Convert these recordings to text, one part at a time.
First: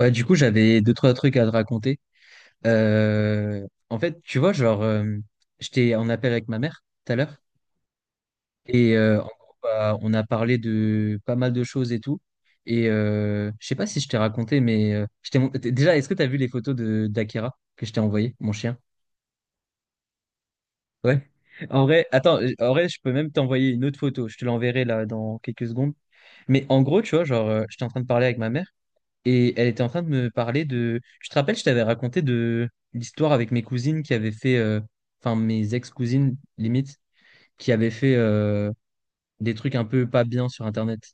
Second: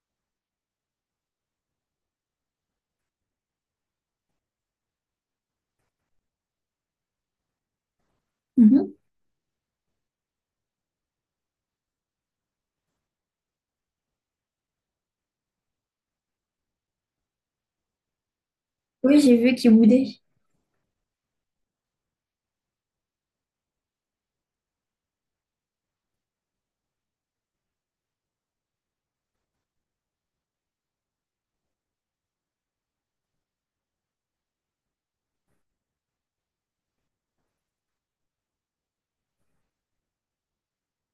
Ouais, du coup, j'avais deux, trois trucs à te raconter. Euh, en fait, tu vois, j'étais en appel avec ma mère tout à l'heure. Mhm. En gros, bah, on a parlé de pas mal de choses et tout. Je sais pas si je t'ai raconté, mais déjà, est-ce que t'as vu les photos de d'Akira que je t'ai envoyé, mon chien? Oui, j'ai vu qu'il boudait. Ouais. En vrai, attends, en vrai, je peux même t'envoyer une autre photo. Je te l'enverrai là dans quelques secondes. Mais en gros, tu vois, j'étais en train de parler avec ma mère. Et elle était en train de me parler de... Je te rappelle, je t'avais raconté de l'histoire avec mes cousines qui avaient fait... Enfin, mes ex-cousines, limite, qui avaient fait des trucs un peu pas bien sur Internet.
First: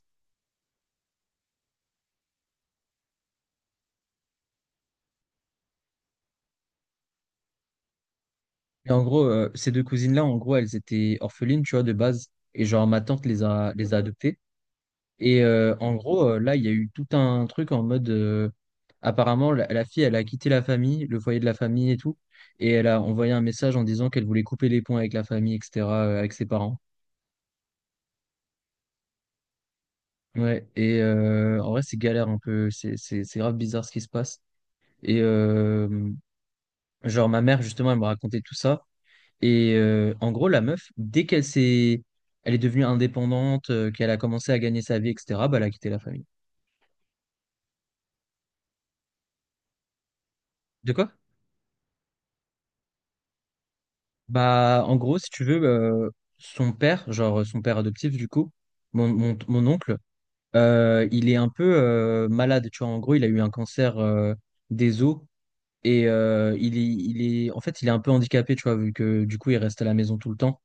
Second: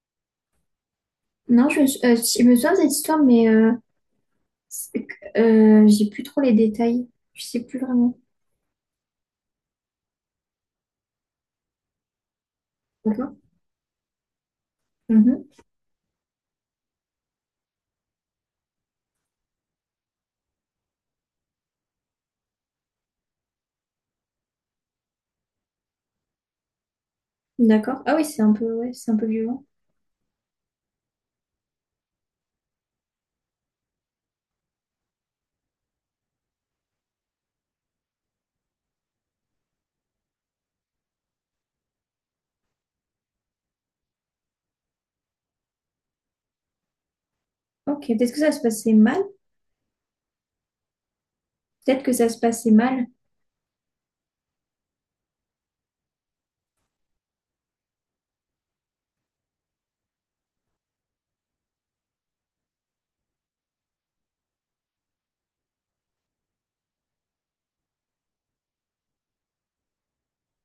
Non, je me souviens de cette histoire, mais j'ai plus trop les détails. Je sais plus vraiment. Et en gros, ces deux cousines-là, en gros, elles étaient orphelines, tu vois, de base. Et genre, ma tante D'accord. Les a adoptées. Mhm. En gros, là, il y a eu tout un truc en mode... apparemment, la fille, elle a quitté la famille, le foyer de la famille et tout. Et elle a envoyé un message en disant qu'elle voulait couper les ponts avec la famille, etc., avec ses parents. D'accord. Ah oui, c'est un peu, ouais, c'est un peu violent. Ouais, en vrai, c'est galère un peu. C'est grave bizarre ce qui se passe. Et euh, genre, ma mère, justement, elle me racontait tout ça. En gros, la meuf, dès qu'elle s'est. Elle est devenue indépendante, qu'elle a commencé à gagner sa vie, etc., bah, elle a quitté la famille. Ok. Peut-être que ça se passait mal. De quoi? Peut-être que ça se passait mal. Bah, en gros, si tu veux, son père, genre son père adoptif, du coup, mon oncle, il est un peu malade. Tu vois, en gros, il a eu un cancer des os. Il est, en fait, il est un peu handicapé, tu vois, vu que du coup, il reste à la maison tout le temps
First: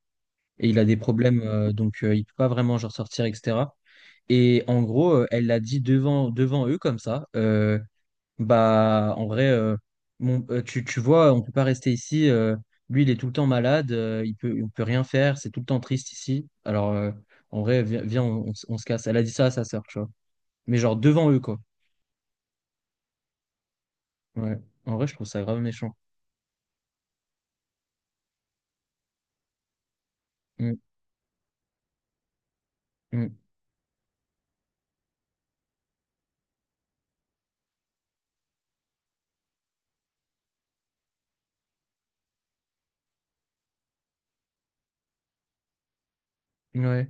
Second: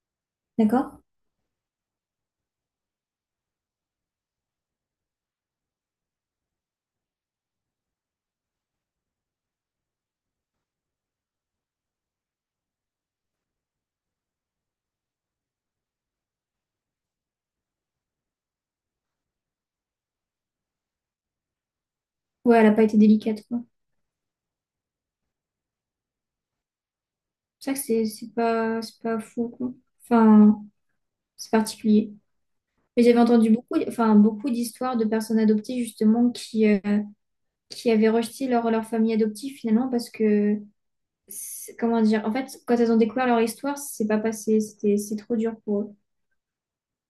et il a des D'accord. problèmes, donc il peut pas vraiment genre sortir, etc. Et en gros, elle l'a dit devant eux comme ça. Bah, en vrai, tu vois, on peut pas rester ici. Lui, il est tout le temps malade. On peut rien faire. C'est tout le temps triste ici. Alors, en vrai, viens, on se casse. Elle a dit ça à sa sœur, tu vois. Mais genre devant eux, quoi. Ouais, elle a pas été délicate, quoi. Ouais. En vrai, je trouve ça grave méchant. C'est vrai que c'est pas, c'est pas fou, quoi. Enfin, Mm, c'est particulier. Mais j'avais mm. entendu beaucoup, enfin, beaucoup d'histoires de personnes adoptées, justement, qui avaient rejeté leur famille adoptive, finalement, parce que comment dire, en fait, quand elles ont découvert leur histoire, c'est pas passé, c'était, c'est trop dur pour eux. Ouais.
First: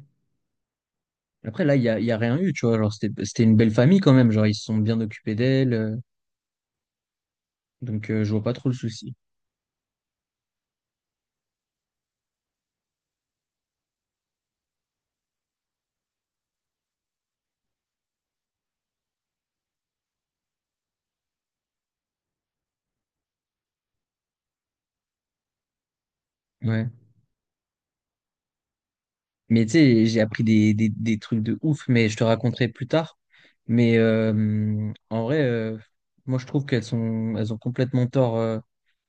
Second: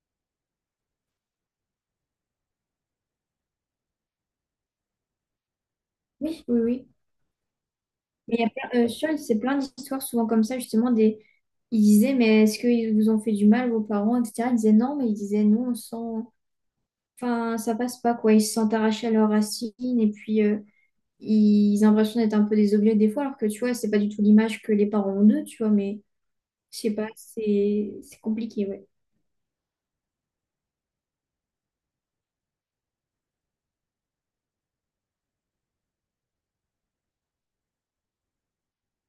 Après, là, il y a rien eu, tu vois. Genre, c'était une belle famille quand même. Genre, ils se sont bien occupés d'elle. Oui. Oui, oui. Donc, je Mais il vois y a pas trop le plein, souci. C'est plein d'histoires souvent comme ça, justement, ils disaient, mais est-ce qu'ils vous ont fait du mal, vos parents, etc. Ils disaient non, mais ils disaient non, on sent, enfin, ça passe pas, quoi. Ils se sentent arrachés à leurs racines et puis ils ont l'impression d'être un peu des objets des fois, alors que tu vois, c'est pas du tout l'image que les parents ont d'eux, tu vois, mais je Ouais. sais pas, c'est compliqué, ouais. Mais tu sais, j'ai appris des trucs de ouf, mais je te raconterai plus tard. Mais en vrai, moi, je trouve elles ont complètement tort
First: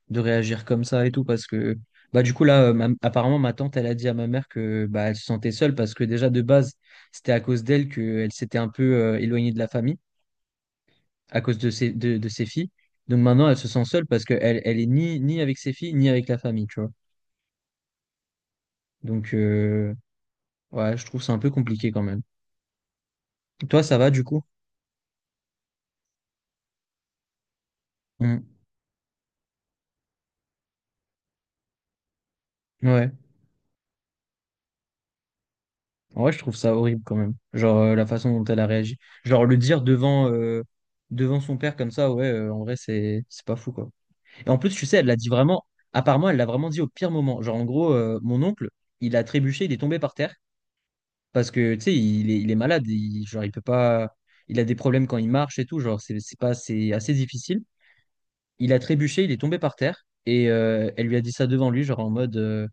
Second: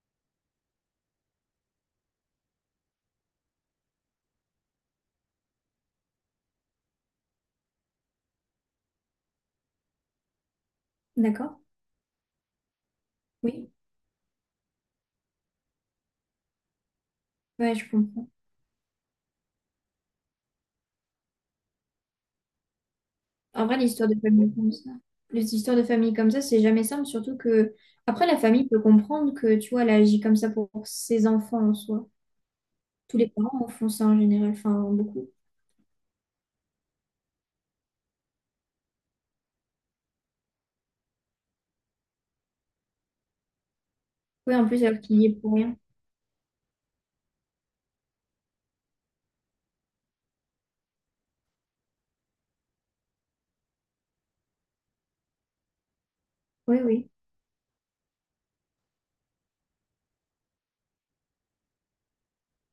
de réagir comme ça et tout. Parce que, bah, du coup, là, apparemment, ma tante, elle a dit à ma mère que, bah, elle se sentait seule parce que déjà, de base, c'était à cause d'elle qu'elle s'était un peu éloignée de la famille. À D'accord? cause de de ses filles. Donc maintenant, elle se Oui, sent seule parce qu'elle elle est ni avec ses filles, ni avec la famille, tu vois. ouais, je comprends. Donc, ouais, je trouve ça un peu compliqué quand même. En vrai, Toi, ça l'histoire va de du coup? famille comme ça, les histoires de famille comme ça, c'est jamais simple, surtout que après la Mm. famille peut comprendre que tu vois, elle agit comme ça pour ses enfants en soi. Ouais. Tous les parents en font ça en général, enfin beaucoup. En vrai, je trouve ça horrible quand même. Genre, la façon dont elle a réagi. Genre, le dire devant son père comme ça, ouais, en vrai, c'est pas fou, quoi. Et Oui, en en plus, plus tu sais, alors elle l'a qu'il y dit est pour vraiment, rien. apparemment, elle l'a vraiment dit au pire moment. Genre, en gros, mon oncle, il a trébuché, il est tombé par terre. Parce que, tu sais, il est malade. Il, genre, il peut pas. Il a des problèmes quand il marche et tout. Genre, c'est pas, Oui, c'est oui. assez difficile. Il a trébuché, il est tombé par terre. Elle lui a dit ça devant lui, genre en mode.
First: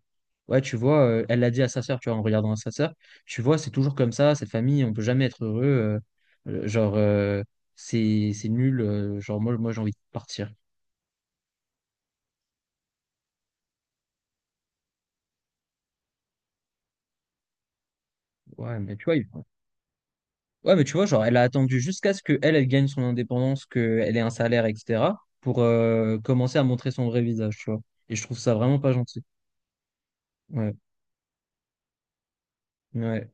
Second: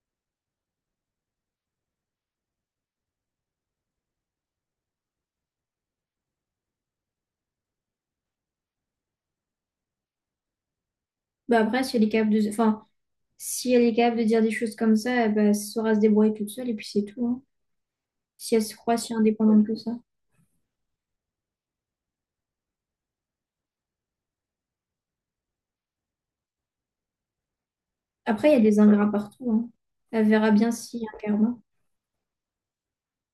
Ouais, tu vois, elle l'a dit à sa sœur, tu vois, en regardant à sa sœur. Tu vois, c'est toujours comme ça, cette famille, on peut jamais être heureux. euh, genre, euh, c'est nul. Genre, moi j'ai envie de partir. Bah après, si elle est capable de, enfin, si elle est capable de dire des choses comme ça, bah, elle saura se débrouiller toute seule et puis c'est tout, hein. Si elle se Ouais, mais croit tu si vois, indépendante que ça. Ouais, mais tu vois, genre, elle a attendu jusqu'à ce que elle gagne son indépendance, qu'elle ait un salaire, etc., pour commencer à montrer son vrai visage, tu vois. Et je trouve Après, il ça y a vraiment des pas ingrats gentil. partout, hein. Elle verra bien Ouais, s'il y a un karma. ouais.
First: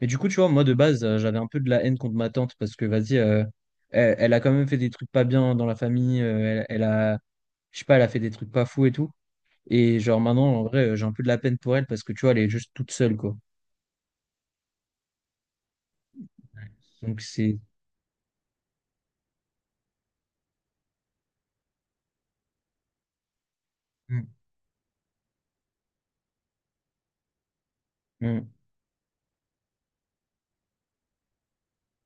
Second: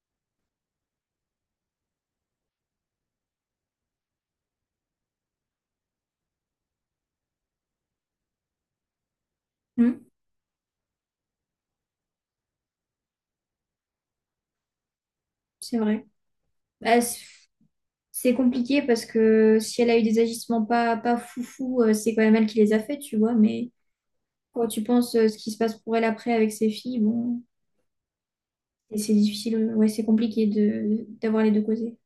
Mais du coup, tu vois, moi, de base, j'avais un peu de la haine contre ma tante parce que, vas-y, elle a quand même fait des trucs pas bien dans la famille. Elle a, je sais pas, elle a fait des trucs pas fous et tout. Et Hum, genre, maintenant, en vrai, j'ai un peu de la peine pour elle parce que, tu vois, elle est juste toute seule, quoi. c'est vrai. Bah, Donc, c'est. c'est compliqué parce que si elle a eu des agissements pas foufou, c'est quand même elle qui les a faits, tu vois. Mais Mm, quand tu penses ce qui se passe pour elle après avec ses filles, bon, mm. et c'est difficile, ouais, c'est compliqué de d'avoir les deux causés.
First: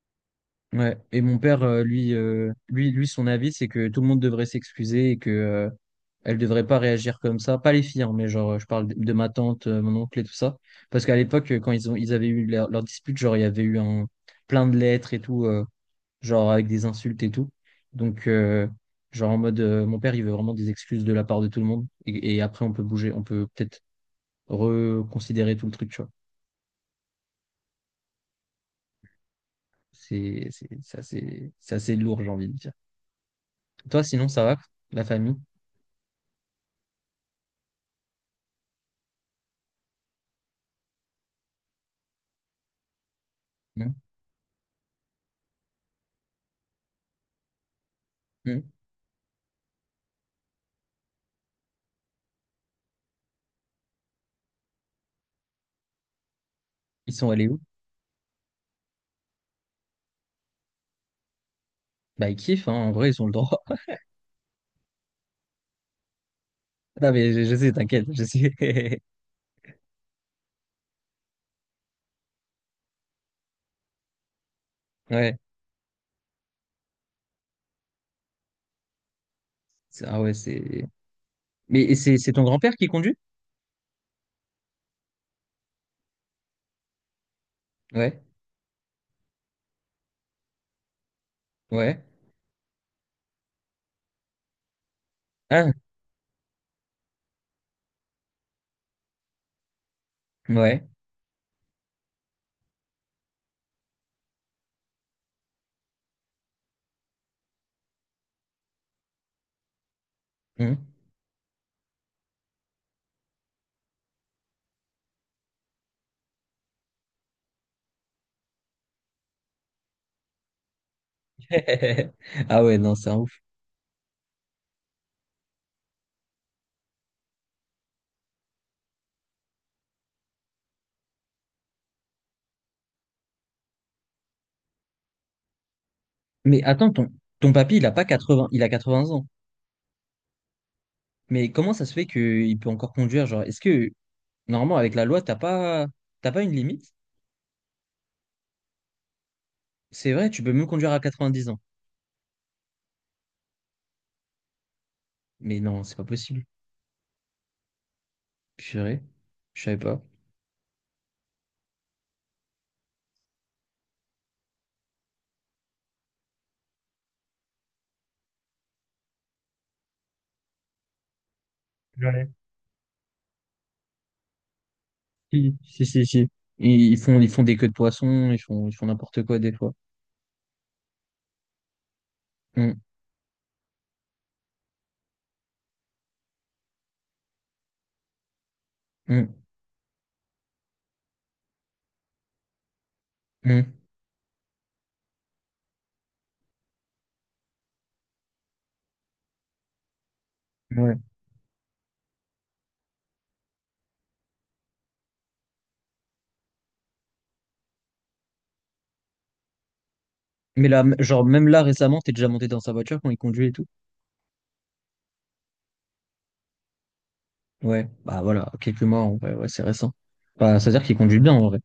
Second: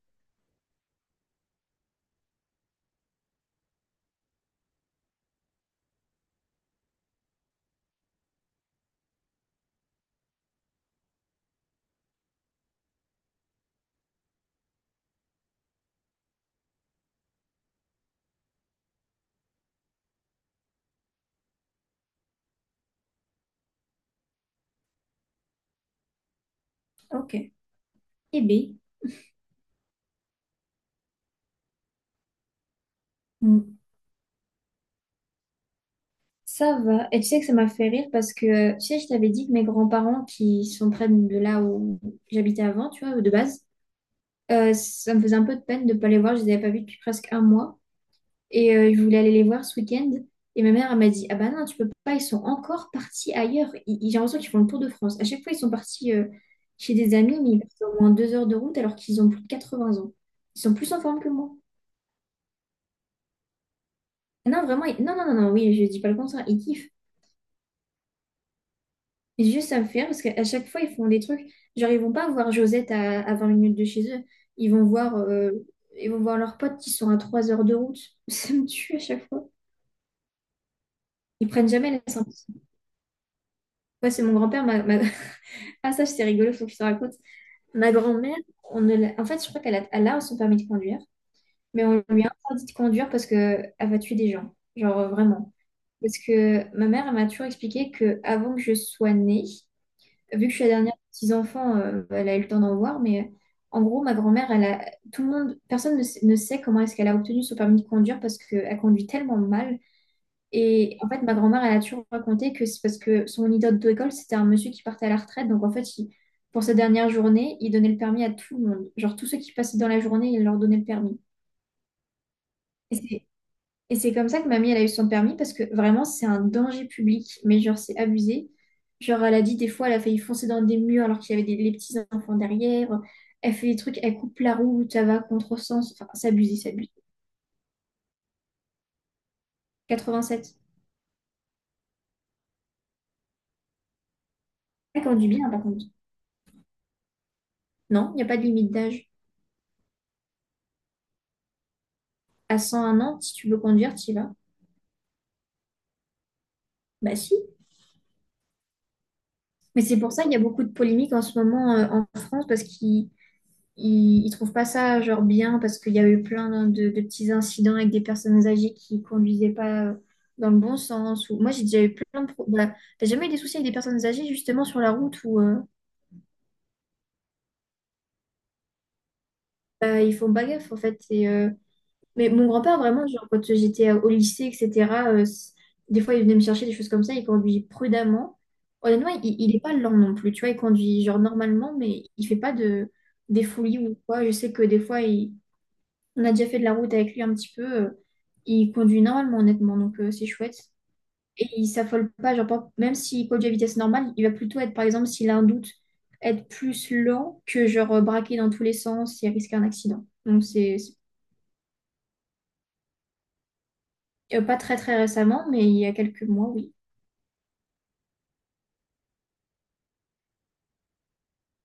Ouais. Et mon père, lui, son avis, c'est que tout le monde devrait s'excuser et que elle devrait pas réagir comme ça. Pas les filles, hein, mais genre, je parle de ma tante, mon oncle et tout ça. Parce qu'à l'époque, quand ils avaient eu leur dispute, genre, il y avait eu un, plein de lettres et tout, genre avec des insultes et tout. Donc, genre en mode, mon père, il veut vraiment des excuses de la part de tout le monde. Et après, on peut bouger, on peut peut-être reconsidérer tout le truc, tu vois. Ok. Eh bien, C'est assez lourd, j'ai envie de dire. Toi, sinon, ça va, la famille? ça va. Et tu sais que ça m'a fait rire parce que, tu sais, je t'avais dit que mes grands-parents qui sont près de là où j'habitais avant, tu vois, de base, Mmh, ça me faisait un peu de peine de ne pas les voir, je les avais pas vus depuis presque un mois. mmh. Et je voulais aller les voir ce week-end. Et ma mère, elle m'a dit, ah bah non, tu peux pas, ils sont encore partis ailleurs. J'ai l'impression qu'ils font le tour de France. À chaque fois, ils sont partis chez Ils des sont amis, allés mais où? ils partent au moins 2 heures de route alors qu'ils ont plus de 80 ans. Ils sont plus en forme que moi. Bah, ils kiffent, hein, en vrai, ils ont le droit. Ah non, vraiment, non, non, non, non, oui, je dis pas le contraire, ils kiffent. Non, mais je sais, t'inquiète, je sais. Mais juste, ça me fait rire parce qu'à chaque fois, ils font des trucs. Genre, ils vont pas voir Josette à 20 minutes de chez eux. Ils vont voir, Ouais. euh, ils vont voir leurs potes qui sont à 3 heures de route. Ça me tue à chaque fois. C'est- Ah ouais, c'est. Ils prennent Mais jamais la c'est ton sortie. grand-père qui conduit? Ouais, c'est mon grand-père, Ah, ça, c'est rigolo, faut que je te raconte. Ma Ouais, grand-mère, on ne l'a- en fait, je crois qu'elle a, son permis de conduire, mais ouais. on lui a interdit de conduire parce qu'elle va tuer des gens. Genre, vraiment. Ah, Parce que ma mère, elle m'a toujours expliqué que avant que je sois née, vu que je suis la ouais. dernière des petits-enfants, elle a eu le temps d'en voir, mais en gros, ma grand-mère, tout le monde, personne ne sait comment est-ce qu'elle a obtenu son permis de conduire parce qu'elle conduit tellement mal Mmh. et en fait, ma grand-mère, elle a toujours raconté que c'est parce que son idole d'école, c'était un monsieur qui partait à la retraite. Donc, en fait, pour sa dernière journée, il donnait le permis à tout le monde. Genre, tous ceux qui passaient dans la journée, il leur donnait le permis. Ah ouais, non, Et c'est un c'est ouf. et c'est comme ça que mamie, elle a eu son permis parce que vraiment, c'est un danger public. Mais genre, c'est abusé. Genre, elle a dit des fois, elle a failli foncer dans des murs alors qu'il y avait les petits enfants derrière. Elle fait des trucs, elle coupe la route, elle va à contresens. Enfin, c'est abusé, Mais c'est abusé. attends, ton papy, il a pas 80, il a 80 ans. 87. Mais comment ça se fait qu'il peut encore conduire? Genre, est-ce que, normalement, avec Elle la loi, conduit bien, par contre. T'as pas une limite? Non, il n'y a pas de limite d'âge. C'est vrai, tu peux même conduire à 90 ans. À 101 ans, si tu veux conduire, tu y vas. Mais non, c'est pas possible. Bah si. Purée, je savais Mais pas. c'est pour ça qu'il y a beaucoup de polémiques en ce moment en France parce qu'ils ils, ils trouvent pas ça genre bien parce qu'il y a eu plein de petits incidents avec des personnes âgées qui conduisaient pas dans le bon sens. Ou... Moi, j'ai déjà eu plein de... pro- Bah, t'as jamais eu des soucis avec des personnes âgées justement sur la route où Si, si, si, si. Et ils font, des queues de poisson, ils font n'importe quoi des fois. bah, ils font pas gaffe en fait. Mais mon grand-père, Mm, vraiment, genre, quand j'étais au lycée, etc., des fois, il venait me chercher des choses comme ça, il conduit prudemment. Honnêtement, mm, il est pas lent non plus, tu vois, il conduit genre normalement, mais il fait pas des mm. folies ou quoi. Je sais que des fois, on a déjà fait de la route avec lui un petit peu, il conduit normalement, honnêtement, donc c'est chouette. Ouais. Et il s'affole pas, genre, même s'il conduit à vitesse normale, il va plutôt être, par exemple, s'il a un doute, être plus lent que genre braquer dans tous les sens et risquer un accident. Donc Mais c'est. là, genre, même là, récemment, t'es déjà monté dans sa voiture quand il conduit et tout. Pas très très récemment, mais il y a quelques mois, oui. Ouais, bah voilà, quelques mois, en vrai, ouais, c'est récent. Bah, c'est-à-dire qu'il conduit bien, en vrai.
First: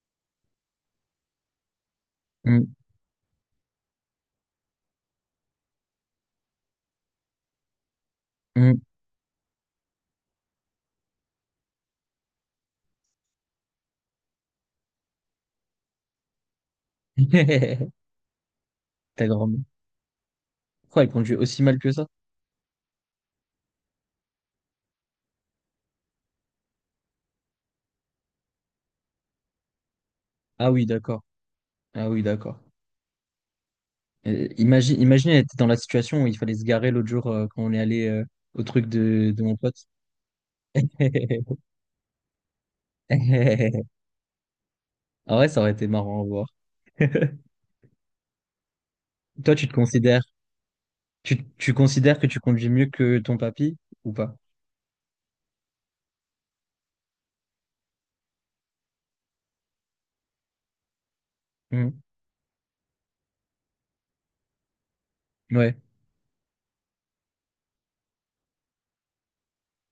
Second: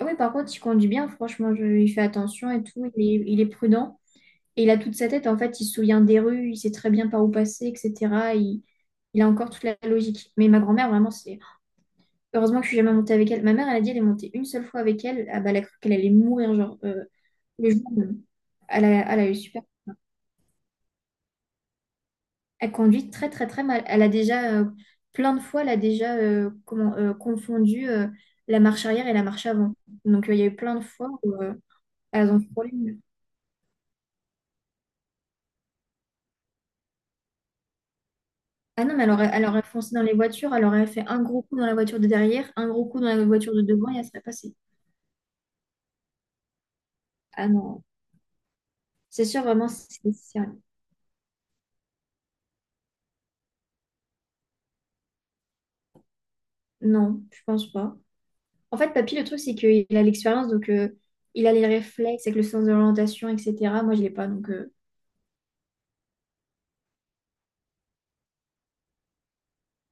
Ah oui, par contre, il conduit bien, franchement, il fait attention et Mm, tout, il est prudent. Et il a toute sa tête, en fait, il se souvient des rues, il sait très bien par où passer, etc. Il, mm. il a encore toute la logique. Mais ma grand-mère, vraiment, c'est... Heureusement que je suis jamais montée avec elle. Ma mère, elle a dit, elle est montée une seule fois avec elle. Ah bah, elle a cru qu'elle allait mourir, genre, le jour où- Elle a, elle Ta a eu super... grand-mère. Quoi, il conduit aussi mal que ça? Elle conduit très très très mal. Plein de fois, elle a déjà confondu la marche arrière et la marche avant. Donc il y a eu Ah plein de oui, fois d'accord. où Ah oui, elles ont d'accord. frôlé. Imagine, elle était dans la situation où il fallait se garer l'autre jour quand on est allé au Ah truc non, mais elle aurait, de elle mon aurait pote. foncé dans les voitures, elle aurait fait un gros coup dans la voiture de derrière, un gros coup dans la voiture de devant et elle serait passée. Ah ouais, ça aurait été marrant à voir. Ah non, c'est sûr Toi, tu vraiment, te c'est considères sérieux. Tu considères que tu conduis mieux que ton papy ou pas? Non, je pense pas. En fait, papy, le truc, c'est qu'il a l'expérience, donc il a les Hmm. réflexes avec le sens de l'orientation, etc. Moi, je l'ai pas, donc... Ouais.